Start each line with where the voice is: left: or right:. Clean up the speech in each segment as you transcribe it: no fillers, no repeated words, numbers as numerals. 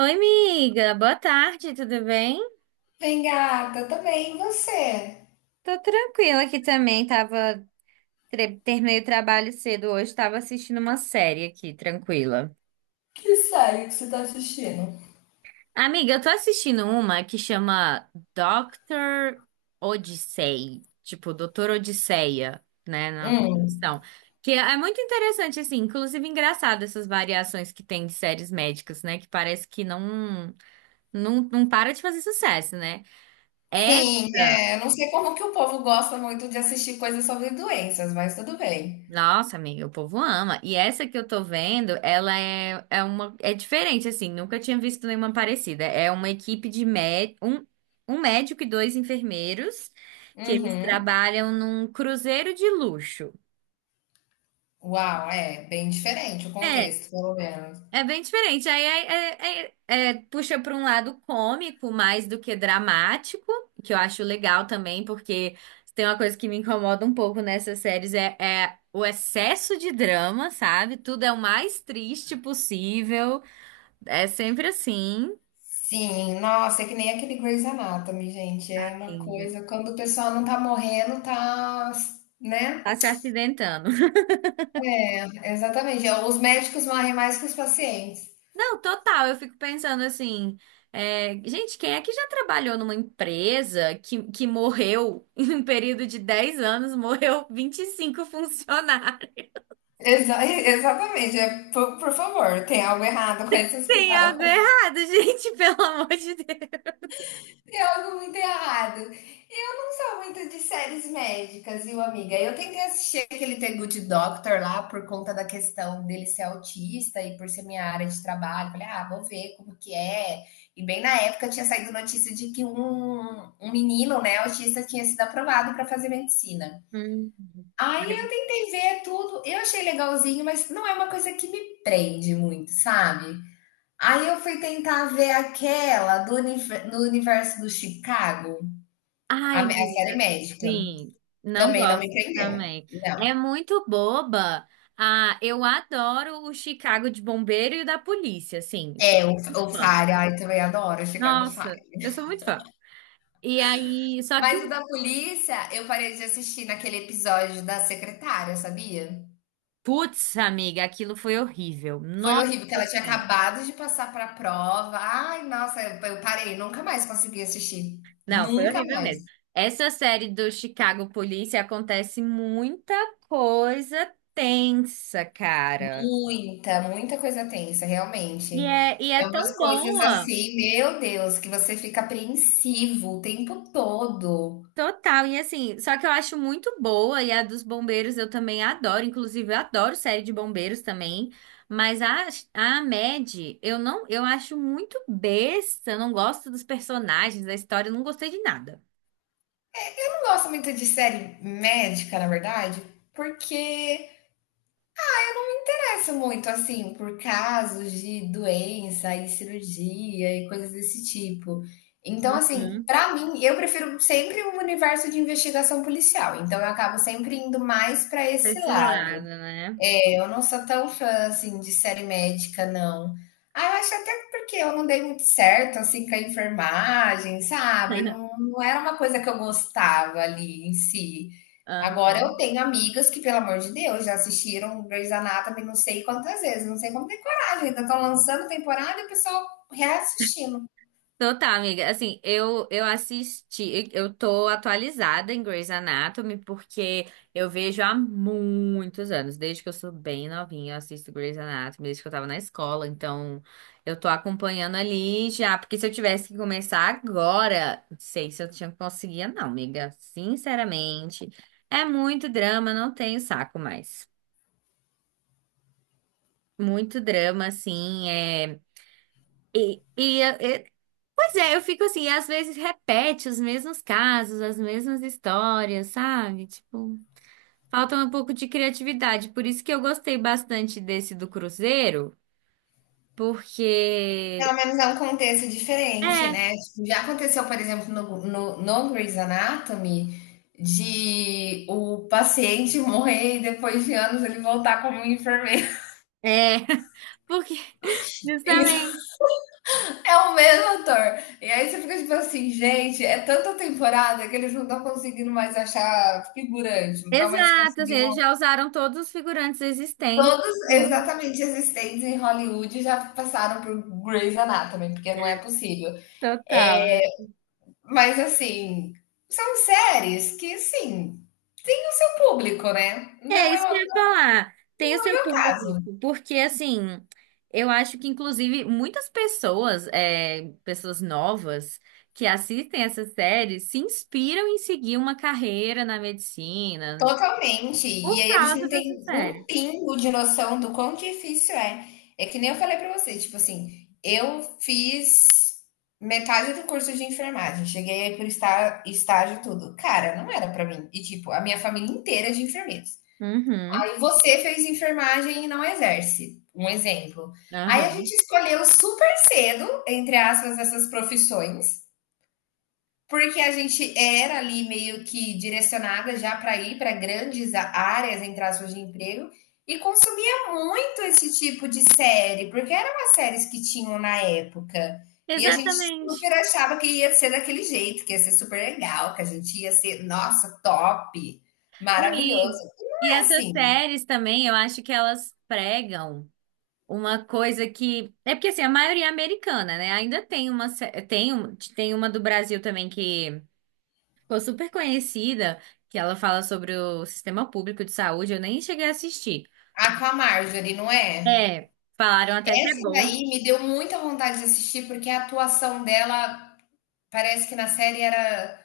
right: Oi, amiga. Boa tarde, tudo bem?
left: Bem, gata, tô bem, e você?
right: Tô tranquila aqui também. Tava terminei o trabalho cedo hoje, tava assistindo uma série aqui, tranquila.
left: Que série que você tá assistindo?
right: Amiga, eu tô assistindo uma que chama Dr. Odyssey, tipo Doutor Odisseia, né, na
left: Hum.
right: tradução. Que é muito interessante assim, inclusive engraçado essas variações que tem de séries médicas, né, que parece que não para de fazer sucesso, né?
left: Sim,
right: Essa...
left: é, eu não sei como que o povo gosta muito de assistir coisas sobre doenças, mas tudo bem.
right: Nossa, amiga, o povo ama. E essa que eu tô vendo, ela é, é uma é diferente assim, nunca tinha visto nenhuma parecida. É uma equipe de mé um, um médico e dois enfermeiros que eles
left: Uhum.
right: trabalham num cruzeiro de luxo.
left: Uau, é bem diferente o
right: É,
left: contexto, pelo menos.
right: é bem diferente. Aí puxa para um lado cômico mais do que dramático, que eu acho legal também, porque tem uma coisa que me incomoda um pouco nessas séries é o excesso de drama, sabe? Tudo é o mais triste possível. É sempre assim.
left: Sim, nossa, é que nem aquele Grey's Anatomy, gente, é uma
right: Sim.
left: coisa, quando o pessoal não tá morrendo, tá, né?
right: Tá se acidentando.
left: Exatamente, é, os médicos morrem mais que os pacientes.
right: Não, total. Eu fico pensando assim, é, gente, quem é que já trabalhou numa empresa que morreu em um período de 10 anos, morreu 25 funcionários?
left: Exatamente, é, por favor, tem algo errado com esse
right: Tem
left: hospital.
right: algo errado, gente, pelo amor de Deus.
left: Tem algo muito errado. Eu não sou muito de séries médicas, viu, amiga? Eu tentei assistir aquele The Good Doctor lá por conta da questão dele ser autista e por ser minha área de trabalho. Falei, ah, vou ver como que é. E bem na época tinha saído notícia de que um menino, né, autista, tinha sido aprovado para fazer medicina.
right: Hum.
left: Aí eu tentei ver tudo, eu achei legalzinho, mas não é uma coisa que me prende muito, sabe? Aí eu fui tentar ver aquela do, do universo do Chicago.
right: Ai,
left: A
right: menina,
left: série médica.
right: sim, não
left: Também não me
right: gosto
left: prendeu.
right: também.
left: Não.
right: É muito boba. Ah, eu adoro o Chicago de bombeiro e o da polícia, assim,
left: É,
right: sou
left: o,
right: muito
left: o
right: fã.
left: Fire, ai, também adoro Chicago
right: Nossa,
left: Fire.
right: eu sou muito fã. E aí, só que
left: Mas o
right: o...
left: da polícia, eu parei de assistir naquele episódio da secretária, sabia?
right: Putz, amiga, aquilo foi horrível.
left: Foi
right: Nossa
left: horrível, porque ela tinha
right: Senhora.
left: acabado de passar pra prova. Ai, nossa, eu parei, nunca mais consegui assistir.
right: Não, foi
left: Nunca
right: horrível mesmo.
left: mais.
right: Essa série do Chicago Police acontece muita coisa tensa, cara.
left: Muita, muita coisa tensa, realmente.
right: E é
left: É
right: tão
left: umas coisas
right: boa.
left: assim, meu Deus, que você fica apreensivo o tempo todo.
right: Total. E assim, só que eu acho muito boa. E a dos bombeiros eu também adoro. Inclusive, eu adoro série de bombeiros também. Mas a Mad, eu não, eu acho muito besta. Eu não gosto dos personagens, da história, eu não gostei de nada.
left: Eu não gosto muito de série médica, na verdade, porque parece muito assim, por casos de doença e cirurgia e coisas desse tipo. Então, assim,
right: Uhum.
left: pra mim, eu prefiro sempre um universo de investigação policial. Então, eu acabo sempre indo mais pra
right: Pra
left: esse
right: esse lado,
left: lado.
right: né?
left: É, eu não sou tão fã assim de série médica, não. Ah, eu acho até porque eu não dei muito certo assim com a enfermagem, sabe? Não, não era uma coisa que eu gostava ali em si. Agora eu
right: Aham.
left: tenho amigas que, pelo amor de Deus, já assistiram Grey's Anatomy não sei quantas vezes, não sei como tem coragem, ainda estão lançando temporada e o pessoal reassistindo.
right: Então tá, amiga. Assim, eu assisti, eu tô atualizada em Grey's Anatomy porque eu vejo há muitos anos, desde que eu sou bem novinha, eu assisto Grey's Anatomy, desde que eu tava na escola, então eu tô acompanhando ali já, porque se eu tivesse que começar agora, não sei se eu tinha conseguia não, amiga. Sinceramente, é muito drama, não tenho saco mais. Muito drama, assim, é E, e, Pois é, eu fico assim, às vezes repete os mesmos casos, as mesmas histórias, sabe? Tipo, falta um pouco de criatividade. Por isso que eu gostei bastante desse do Cruzeiro,
left: Pelo
right: porque...
left: menos é um contexto diferente,
right: É,
left: né? Tipo, já aconteceu, por exemplo, no Grey's Anatomy, de o paciente morrer e depois de anos ele voltar como um enfermeiro.
right: é. Porque,
left: Isso
right: justamente.
left: é o mesmo ator. E aí você fica tipo assim, gente, é tanta temporada que eles não estão conseguindo mais achar figurante, não estão mais
right: Exato, assim,
left: conseguindo.
right: eles já usaram todos os figurantes existentes.
left: Todos
right: Hum,
left: exatamente existentes em Hollywood já passaram por Grey's Anatomy, porque não é possível. É,
right: Total.
left: mas assim, são séries que sim, tem o seu público, né?
right: É
left: Não
right: isso que
left: é,
right: eu ia
left: não
right: falar. Tem o
left: é o
right: seu
left: meu caso.
right: público, porque assim, eu acho que inclusive muitas pessoas, é, pessoas novas que assistem essa série se inspiram em seguir uma carreira na medicina, não sei,
left: Totalmente. E
right: por
left: aí eles
right: causa
left: não
right: dessa
left: têm um
right: série.
left: pingo de noção do quão difícil é. É que nem eu falei pra você, tipo assim, eu fiz metade do curso de enfermagem, cheguei aí por estar estágio e tudo. Cara, não era pra mim. E tipo, a minha família inteira é de enfermeiros.
right: Uhum,
left: Aí você fez enfermagem e não exerce, um exemplo. Aí a
right: aham.
left: gente escolheu super cedo, entre aspas, essas profissões, porque a gente era ali meio que direcionada já para ir para grandes áreas, entre aspas, de emprego, e consumia muito esse tipo de série, porque eram as séries que tinham na época. E a gente
right: Exatamente.
left: super achava que ia ser daquele jeito, que ia ser super legal, que a gente ia ser, nossa, top,
right: Não, E,
left: maravilhoso. E não
right: e
left: é
right: essas
left: assim.
right: séries também, eu acho que elas pregam uma coisa que... É porque assim, a maioria é americana, né? Ainda tem uma, tem, tem uma do Brasil também que ficou super conhecida, que ela fala sobre o sistema público de saúde, eu nem cheguei a assistir.
left: A com a Marjorie, não é?
right: É, falaram até que é
left: Essa
right: bom.
left: daí me deu muita vontade de assistir, porque a atuação dela parece que na série era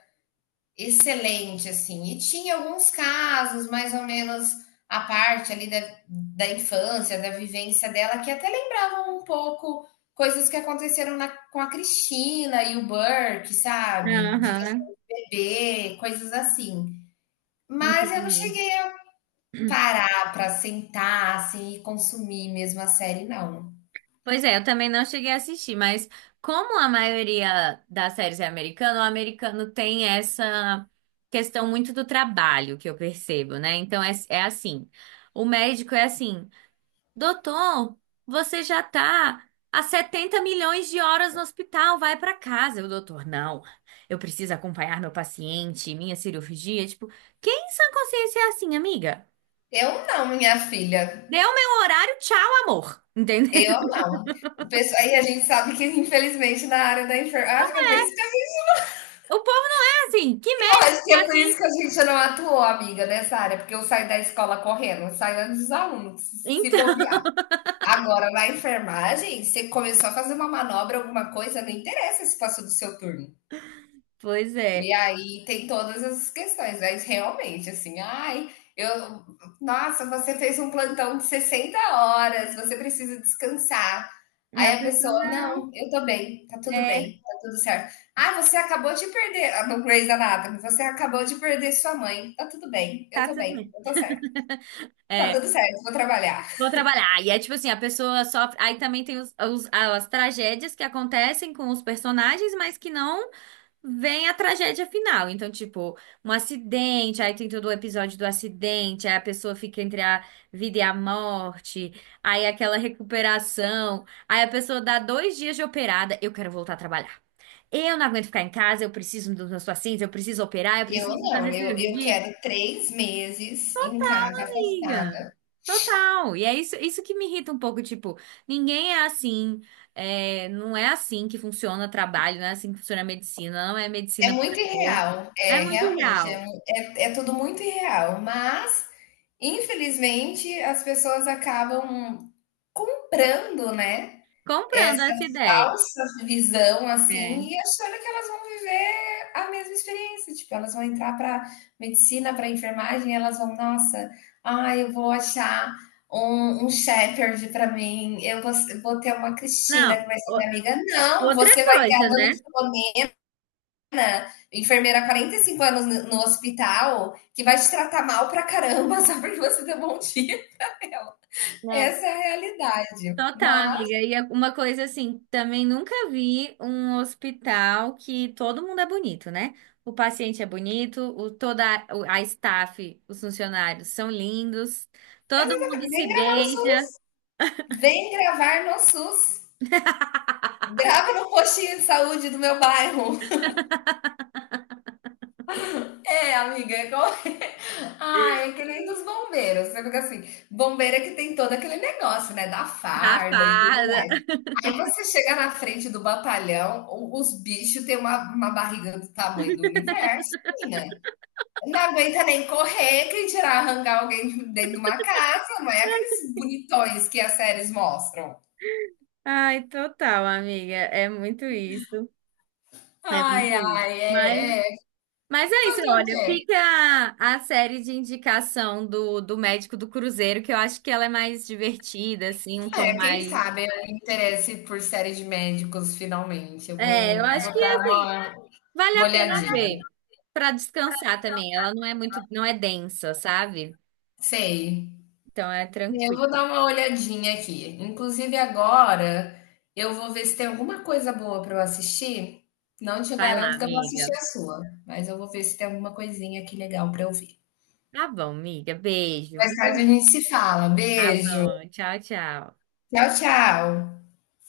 left: excelente, assim. E tinha alguns casos, mais ou menos, a parte ali da infância, da vivência dela, que até lembravam um pouco coisas que aconteceram com a Cristina e o Burke, sabe? De questão
right: Aham,
left: de bebê, coisas assim. Mas eu não
right: entendi.
left: cheguei a parar para sentar, assim, e consumir mesmo a série, não.
right: Pois é, eu também não cheguei a assistir, mas como a maioria das séries é americana, o americano tem essa questão muito do trabalho que eu percebo, né? Então é, é assim, o médico é assim. Doutor, você já tá há 70 milhões de horas no hospital, vai pra casa. O doutor, não, eu preciso acompanhar meu paciente, minha cirurgia. Tipo, quem em sã consciência é assim, amiga?
left: Eu não, minha filha.
right: Deu meu horário, tchau, amor. Entendeu?
left: Eu não. O pessoal, aí a gente sabe que, infelizmente, na área da enfermagem. Acho que é por isso que eu
right: O povo não é assim. Que
left: não,
right: médico
left: acho
right: que
left: que é
right: é
left: por
right: assim?
left: isso que a gente não atuou, amiga, nessa área, porque eu saí da escola correndo, eu saí antes dos alunos, se
right: Então,
left: bobear. Agora, na enfermagem, você começou a fazer uma manobra, alguma coisa, não interessa se passou do seu turno.
right: pois é.
left: E aí tem todas essas questões, mas realmente, assim, ai, eu, nossa, você fez um plantão de 60 horas, você precisa descansar.
right: A
left: Aí a
right: pessoa,
left: pessoa,
right: não,
left: não, eu tô
right: é,
left: bem, tá tudo certo. Ah, você acabou de perder, ah, no Grey's Anatomy, você acabou de perder sua mãe, tá tudo
right: tá tudo
left: bem,
right: bem.
left: eu tô certo, tá
right: É,
left: tudo certo, vou trabalhar.
right: vou trabalhar. E é tipo assim, a pessoa sofre. Aí também tem as tragédias que acontecem com os personagens, mas que não... vem a tragédia final. Então, tipo, um acidente, aí tem todo o episódio do acidente, aí a pessoa fica entre a vida e a morte, aí aquela recuperação, aí a pessoa dá 2 dias de operada, eu quero voltar a trabalhar. Eu não aguento ficar em casa, eu preciso dos meus pacientes, eu preciso operar, eu
left: Eu
right: preciso fazer
left: não, eu
right: cirurgia.
left: quero 3 meses em casa
right: Amiga,
left: afastada.
right: total. E é isso, isso que me irrita um pouco, tipo, ninguém é assim, é, não é assim que funciona o trabalho, não é assim que funciona a medicina, não é
left: É
right: medicina por
left: muito
right: amor.
left: irreal,
right: É
left: é,
right: muito
left: realmente, é
right: real.
left: mu é é tudo muito irreal, mas, infelizmente, as pessoas acabam comprando, né,
right: Comprando
left: essa
right: essa ideia.
left: falsa visão,
right: É.
left: assim, e achando que elas vão viver a mesma experiência, tipo, elas vão entrar para medicina, para enfermagem, e elas vão: "Nossa, ah, eu vou achar um shepherd para mim, eu vou ter uma Cristina
right: Não,
left: que vai ser minha amiga",
right: é
left: não,
right: outra
left: você vai ter a
right: coisa,
left: dona
right: né?
left: enfermeira há 45 anos hospital que vai te tratar mal pra caramba só porque você deu bom dia.
right: Não,
left: Essa é a realidade.
right: total,
left: Mas,
right: amiga. E é uma coisa assim, também nunca vi um hospital que todo mundo é bonito, né? O paciente é bonito, toda a, a staff, os funcionários são lindos, todo mundo se
left: vem gravar no
right: beija,
left: SUS. Vem gravar no SUS. Grava no postinho de saúde do meu bairro. É, amiga. É como. Ai, é que nem dos bombeiros. Você fica assim, bombeira que tem todo aquele negócio, né? Da
right: dá
left: farda e tudo
right: farda.
left: mais. Aí você chega na frente do batalhão, os bichos têm uma barriga do tamanho do universo, menina. Não aguenta nem correr, quem tirar arrancar alguém de dentro de uma casa, não é aqueles bonitões que as séries mostram.
right: Ai, total, amiga. É muito isso. É
left: Ai,
right: muito isso.
left: ai,
right: Mas,
left: é, é.
right: mas é isso,
left: Fazer o
right: olha,
left: quê?
right: fica a série de indicação do, do médico do Cruzeiro, que eu acho que ela é mais divertida, assim, um tom
left: É, quem
right: mais...
left: sabe eu me interesse por série de médicos finalmente. Eu
right: É, eu
left: vou, é,
right: acho que
left: vou dar
right: assim,
left: uma,
right: vale
left: uma
right: a pena
left: olhadinha.
right: ver pra descansar também. Ela não é muito, não é densa, sabe?
left: Sei.
right: Então é
left: Eu
right: tranquilo.
left: vou dar uma olhadinha aqui. Inclusive agora eu vou ver se tem alguma coisa boa para eu assistir. Não te
right: Vai lá,
left: garanto que eu vou assistir
right: amiga.
left: a sua, mas eu vou ver se tem alguma coisinha aqui legal para eu ver.
right: Tá bom, amiga. Beijo,
left: Mais tarde a
right: viu?
left: gente se fala.
right: Tá
left: Beijo.
right: bom. Tchau, tchau.
left: Tchau, tchau.